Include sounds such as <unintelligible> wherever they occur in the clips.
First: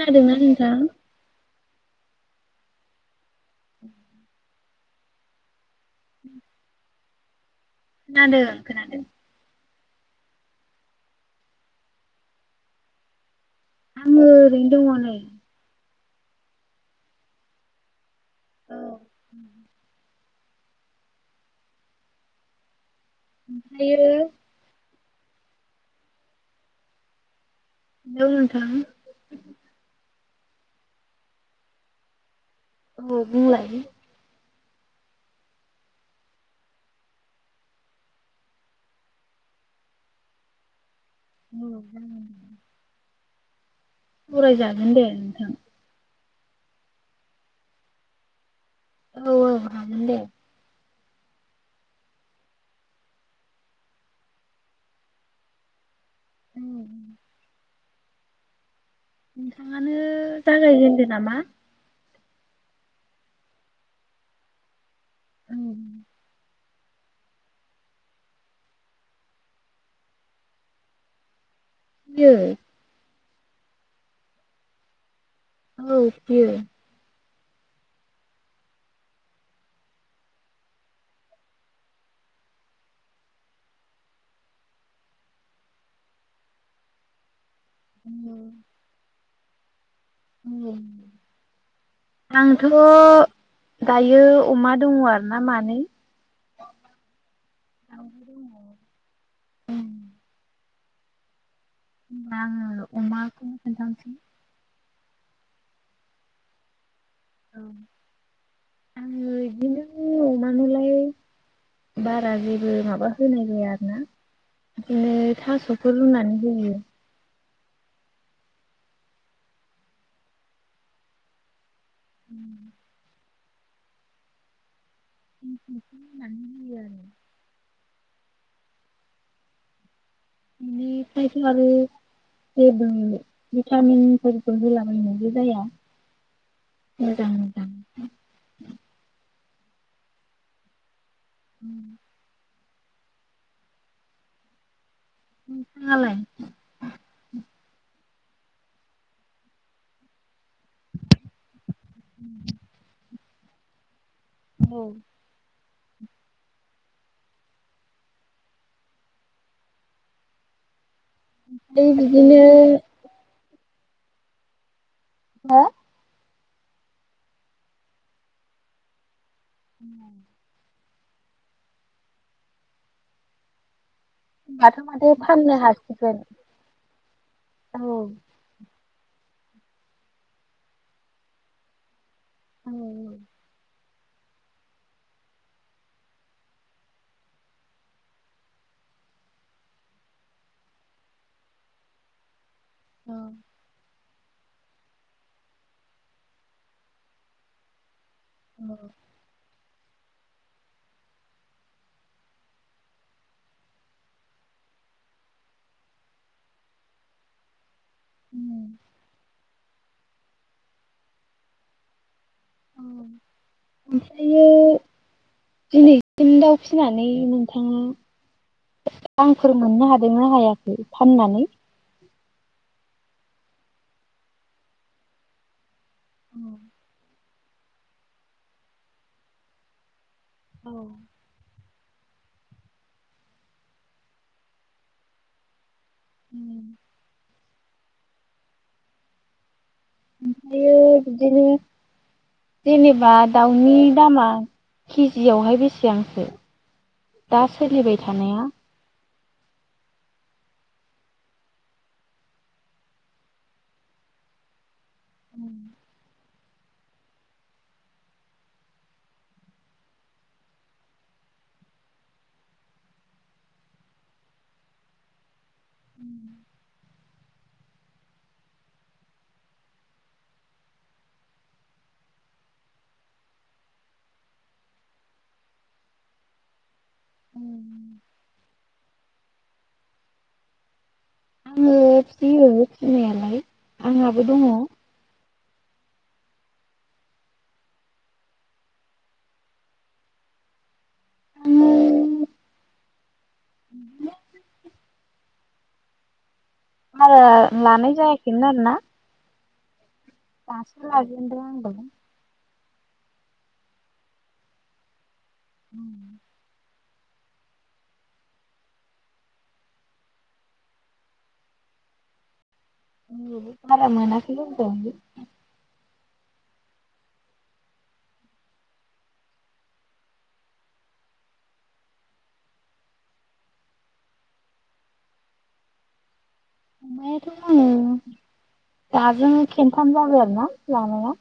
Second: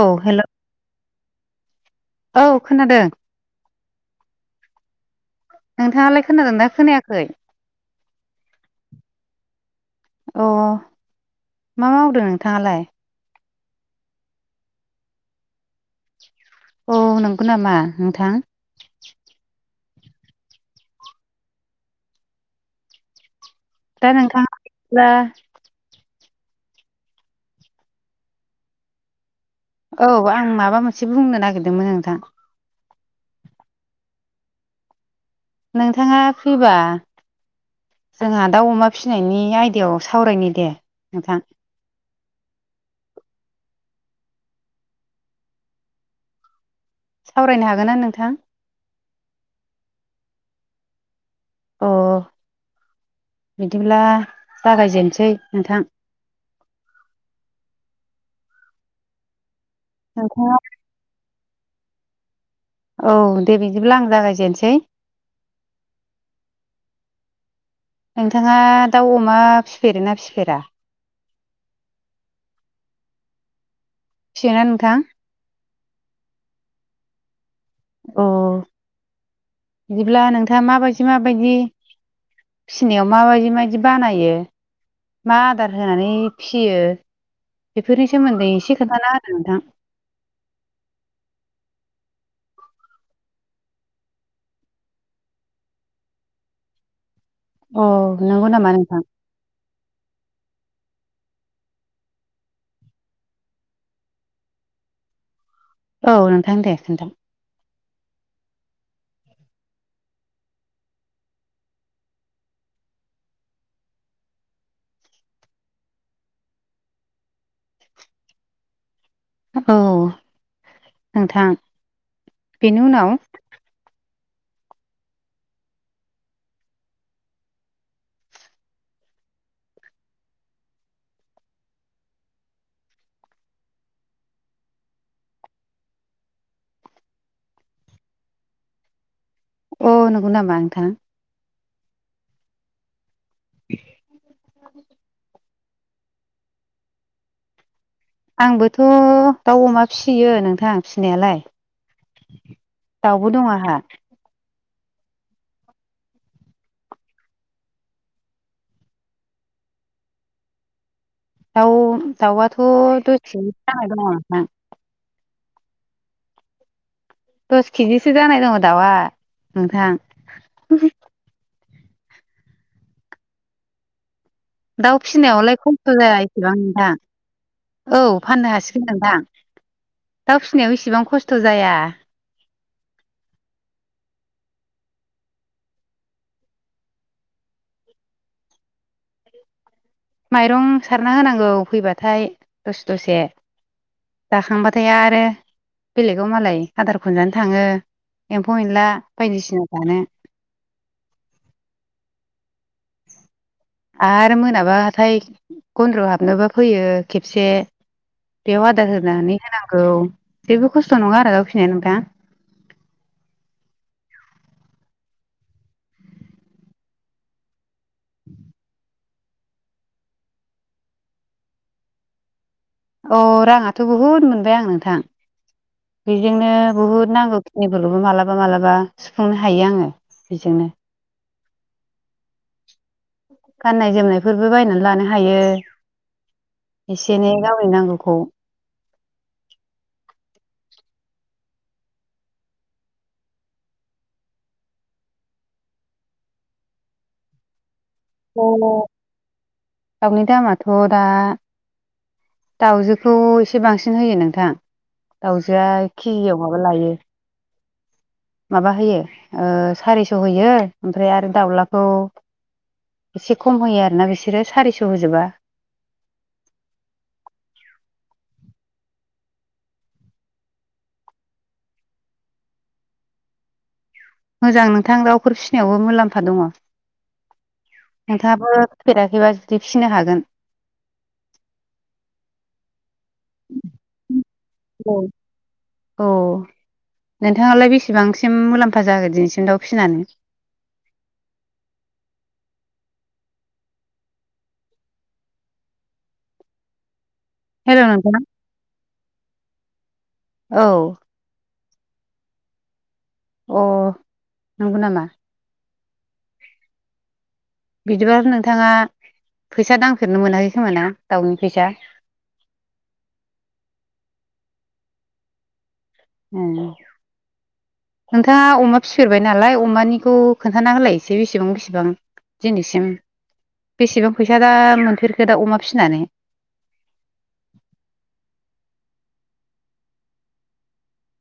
औ हेल' नोंथां? औ खोनादों। <inaudible> नोंथाङालाय खोनादोंना खोनायाखै? खोनादों खोनादों। अह मा मावदों नोंथाङालाय? आङो ओरैनो दङ नै। औ नंगौ नामा नोंथां? औ दा नोंथाङा <inaudible> <inaudible> औ नोंथां औ आं माबा मोनसे बुंनो नागिरदोंमोन नोंथां औ बुंलाय नोंथाङा फ्रिबा जोंहा दाउ अमा फिसिनायनि आयदायाव सावरायनि दे नोंथां औ सावरायजागोन उरायजागोन दे नोंथां सावरायनो हागोनना नोंथां औ औ हागोन दे अ बिदिब्ला जागायजेनसै नोंथां उम नोंथाङानो नोंथाङा जागायजेनदो नामा औ दे बिदिब्ला आं जागायजेनसै ओम नोंथाङा दाउ अमा फिसिफेरोना फिसिफेरा फियो फिसियो ना नोंथां औ फियो अ बिदिब्ला नोंथाङा माबायदि माबायदि फिसिनायाव माबायदि मायदि बानायो मा आदार होनानै फिसियो बेफोरनि सोमोन्दै एसे खोथाना होदो नोंथां औ आंथ' दायो अमा दङ आरो ना मानै अ दङ। नंगौ नामा नोंथां ओमबा आङो अमाखौ खोनथानोसै औ नोंथां दे खोन्था औ आङो इदिनो अमानोलाय बारा जेबो माबा होनाय जाया आरोना बिदिनो थास'फोर रुनानै होयो औ नोंथां बेनि उनाव <unintelligible> रुनानै होयो आरो इनिफ्रायथ आरो जेबो भिटामिनफोरबो होलाबायनायबो जाया मोजां मोजां अ नोंगौनामा नोंथां उम <unintelligible> नोंथाङालाय आंबोथ' दाउ अमा फिसियो नोंथ- थां फिसिनायालाय दाउबो दं आंहा औ दाउ बे बिदिनो दाउआथ' दस <unintelligible> जानाय दङ आंहा हो दस खिजिसो जानाय दङ दाउआ नोंथां होनबाथ' दाउ माथो फाननो फिसिनायावलाय खस्थ' हासिगोन जाया इसेबां नोंथां औ फाननो हासि- गोन नोंथां दाउ फिसिनायाव इसिबां खस्थ' जाया औ माइरं सारना होनांगौ फैबाथाय दसे दसे। जाखांबाथाय आरो बेलेगाव मालाय आदार खनजानो थाङो। एम्फौ औ एनला बायदिसिना जानो। आरो मोनाबाथाय गन्द्र' हाबनोबा फैयो खेबसे। बेयाव आदार होनानै होनांगौ जेबो खस्थ नंङा आरो दाव फिनाया नोंथा। औ ओमफ्रायो दिनैसिम दाउ फिनानै नोंथांङा औ रांफोर मोननो हादोंना हायाखै फाननानै अ राङाथ बुहुद मोनबाय आं नोंथां औ बेजोंनो बुहुद नांगौ खिनिफोरखौबो मालाबा-मालाबा सुफुंनो हायो आंङो बेजोंनो औ। गाननाय जोमनायफोरबो बायनानै लानो हायो ओमफ्रायो एसे एनै गाव नांगौ खौ। बियो‌ बिदिनो जेनेबा दाउनि दामा केजियावहाय बेसेबांसो? दा सोलिबाय थानाया? दाउनि दामाथ दा दाउजोखौ एसे बांसिन होयो नोंथां। दाउजोआ केजियाव माबा लायो माबा होयो ओ सारिस होयो ओमफ्राय आरो दाउलाखौ एसे खम होयो आरोना बिसोरो सारिस होजोबा। <unintelligible> मोजां नोंथां दाउफोर फिसिनायावबो मुलाम्फा दंङ नोंथांङाबो फैफेरा एबा फिनो हागोन। आंङो फियो फिनायालाय आंहाबो दंङ। औ औ नोंथांङालाय बेसेबांसिम मुलाम्फा जाखो‌ दिनैसिम दाउ फिसिनानै? <unintelligible> <inaudible> आरो हेल' लानाय नोंथां जायाखै मोन‌ आरोना। औ दासो‌ लाजेनदों आंबो। अ नंगौ नामा? उं बिदिबाथ नोंथांङा फैसा दांफेरनो मोनाखै खोमा ना दाउनि फैसा? बारा मोनाखैबो होनजायो। ओओ नोंथांङा अमा फिफेरबाय नालाय अमानिखौ खोन्थाना होलाय एसे बिसिबां-बिसिबां दिनैसिम बेसेबां फैसा दा मोनफेरखो दा अमा फिसिनानै? मोन्नायाथ' आङो दाजों खेनन्थाम जाबाय आरो ना लानाया।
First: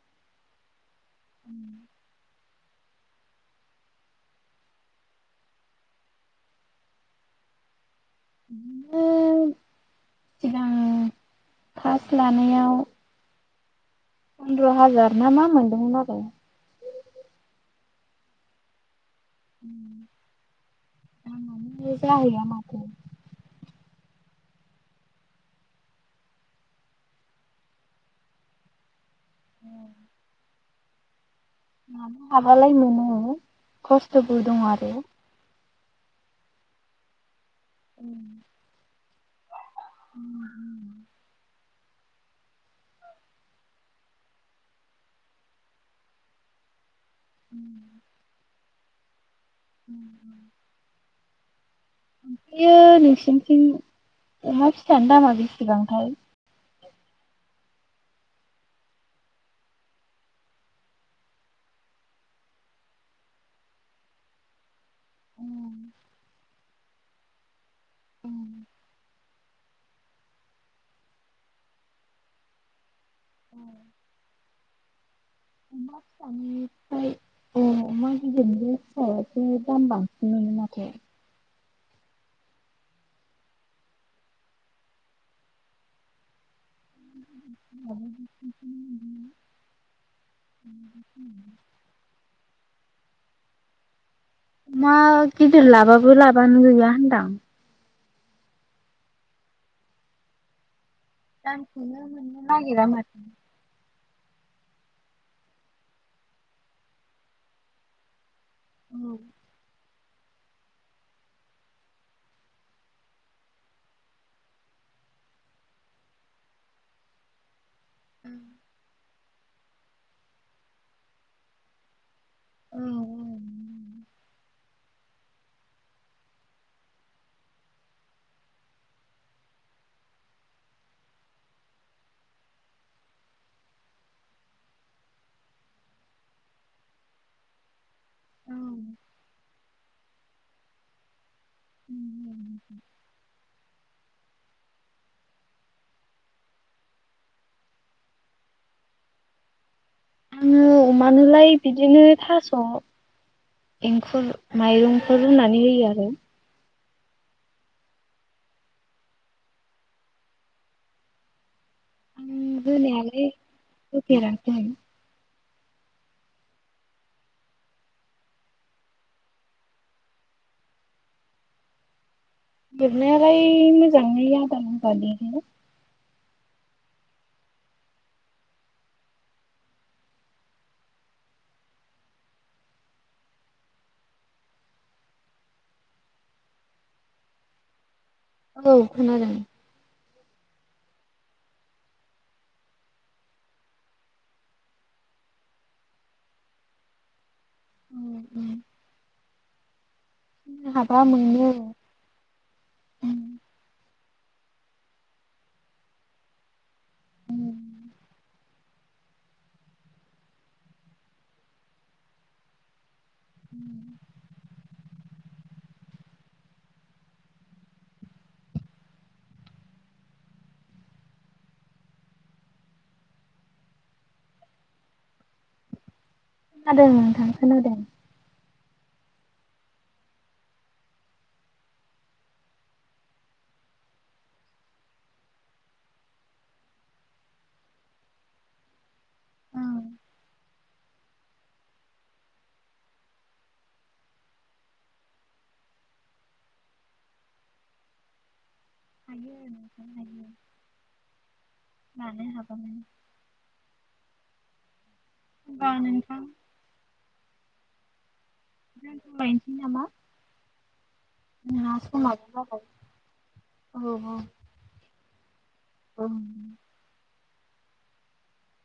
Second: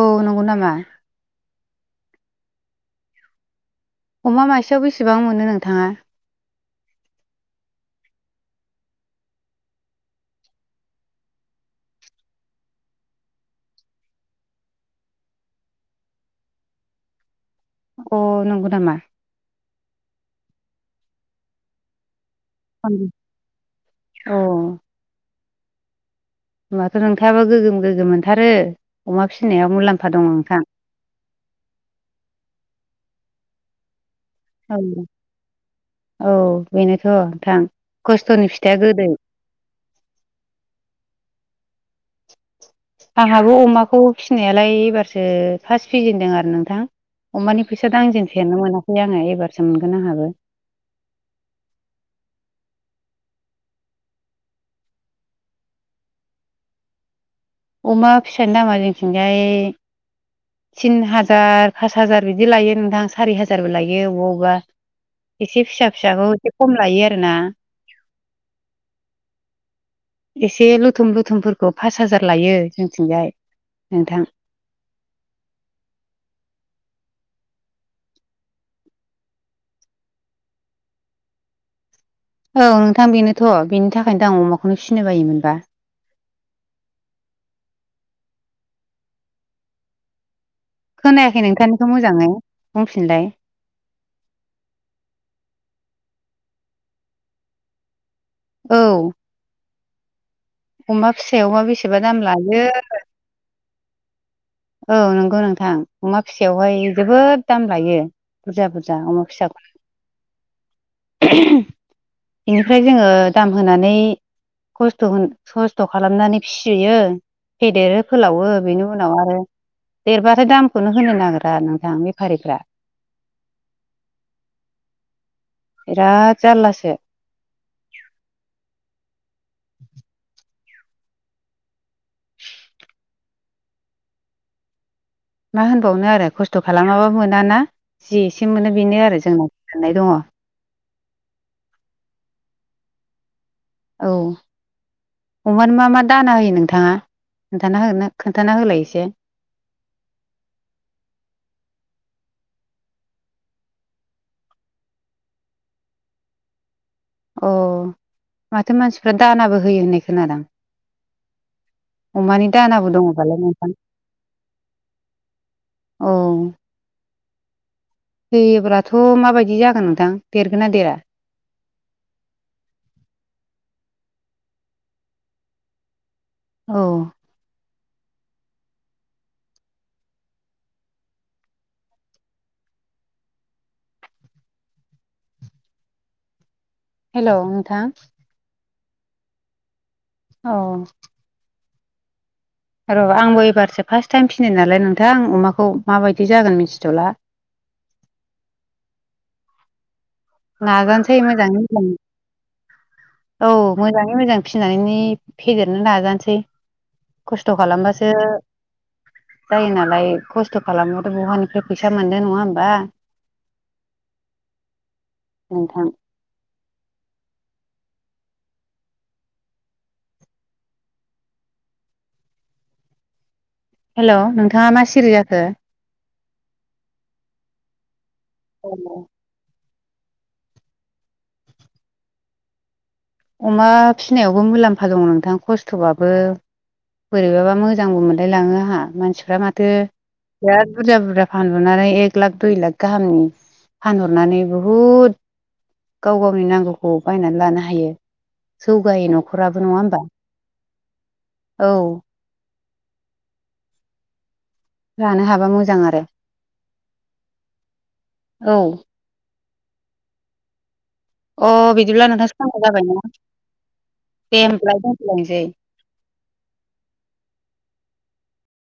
औ नंगौ नामा? <inaudible> अमा मासेयाव बेसेबां मोनो नोंथांङा? <unintelligible> सिगां पास लानायाव फन्द्र हाजार ना मा मोनदोंमोन आरो। अ नंगौ नामा? दाममानो जाहैया। माथो अ होनोमबाथ नोंथांङाबो गोगोम-गोगोम मोनथारो अमा फिसिनायाव मुलाम्फा दंङ नोंथां। लानो हाबालाय मोनो खस्थबो दंङ औ आरो। औ बेनोथ नोंथां। खस्थनि फिथाइया गोदै आंहाबो अमाखौ फिसिनायालाय एबारसो फार्स्ट फिजेनदों आरो नोंथां। अमानि फैसा ओमफ्रायो दाजेनफेरनो मोनाखै आङो एबारसो मोनगोन आंहाबो ओमफ्रायो नोंसिनिथिं अमा फिसानि दामा बेसेबांथाय अमा फिसानि दामा जोंथिंजाय तिन हाजार पास हाजार बिदि लायो नोंथां सारि हाजारबो लायो अबा अबा एसे फिसा फिसाखौ एसे खम लायो आरोना। उम। एसे लुथुम लुथुमफोरखौ फास हाजार लायो जों जोंथिंजाय नोंथां। उम। अमा गिदिरजों फिसायासो दाम बांसिन मोनो माथो। औ नोंथां बेनोथ' बेनि थाखायनो आं अमाखौनो फिसिनो बायोमोनबा। <unintelligible> खोनायाखै नोंथांनिखौ मोजाङै बुंफिनलाय मा गिदिर लाबाबो लाबानो गैया होनदां औ। अमा फिसायावबा दाननो बेसेबा दाम लायो। नागिरा माथो औ नंगौ नोंथां अमा फिसायावहाय जोबोद दाम लायो। बुरजा बुरजा अमा फिसाखौनो <unintelligible> बेनिफ्राय जोङो दाम होनानै खस्थ' खस्थ' खालामनानै फिसियो फेदेरो फोलावो बेनि उनाव आरो देरबाथाय दामखौनो होनो नागिरा नोंथां बे फारिफ्रा औ औ बिराद जारलासो। मा होनबावनो आरो खस्थ' खालामाबा मोनाना जि एसे औ मोनो बेनो आरो जोंनाव साननाय दङ। <inaudible> औ अमानो मा मा दाना होयो नोंथाङा? खोन्थाना हो खोन्थाना होलाय एसे। आङो अमानोलाय बिदिनो थास' एंखुर माइरंफोर रुनानै होयो आरो। अ माथो मानसिफ्रा दानाबो होयो होननाय खोनादां अमानि आं दानाबो होनायालाय दङबालाय नंफां होफेराखै औ। होयोब्लाथ' माबायदि जागोन नोंथां देरगोना देरा देरनायालाय मोजाङै आदार होबा देरो औ हेल' नोंथां औ खोनादों। औ। र' आंबो एबारसो फार्स्ट टाइम फिनो नालाय नोंथां आं अमाखौ माबायदि जागोन मिथिथ'ला। उ उ। नाजानोसै मोजाङै मोजां औ मोजाङै मोजां फिसिनानै फेदेरनो नाजानोसै खस्थ' खोनादों खालामबासो जायो नालाय खस्थ' खालामाबाथ' बहानिफ्राय फैसा मोननो नङा होमबा। उम। नोंथां। हेलौ नोंथाङा मा सिरि जाखो? खोनादों नोंथां खोनादों। औ नंगौ। अमा फिनायावबो मुलाम्फा दङ नोंथां खस्थ'बाबो। बोरैबाबा मोजांबो मोनलायलाङो आहा मानसिफ्रा औ माथो बिराद बुरजा बुरजा फानहरनानै एक लाख दुइ लाख गाहामनि फानहरनानै बहुद गाव गावनि नांगौखौ बायनानै लानो हायो। जौगायो हायो न'खराबो नङा नोंथां होमबा हायो औ। लानो हागौमोन लानो हाबा होनबा मोजां आरो। नोंथां औ दोन्थ'लायनोसै नामा? अ जोंहा बिदिब्ला नोंथां समाबो समा जाबाय ना? औ औ दे होनब्लालाय दोनलायनोसै। औ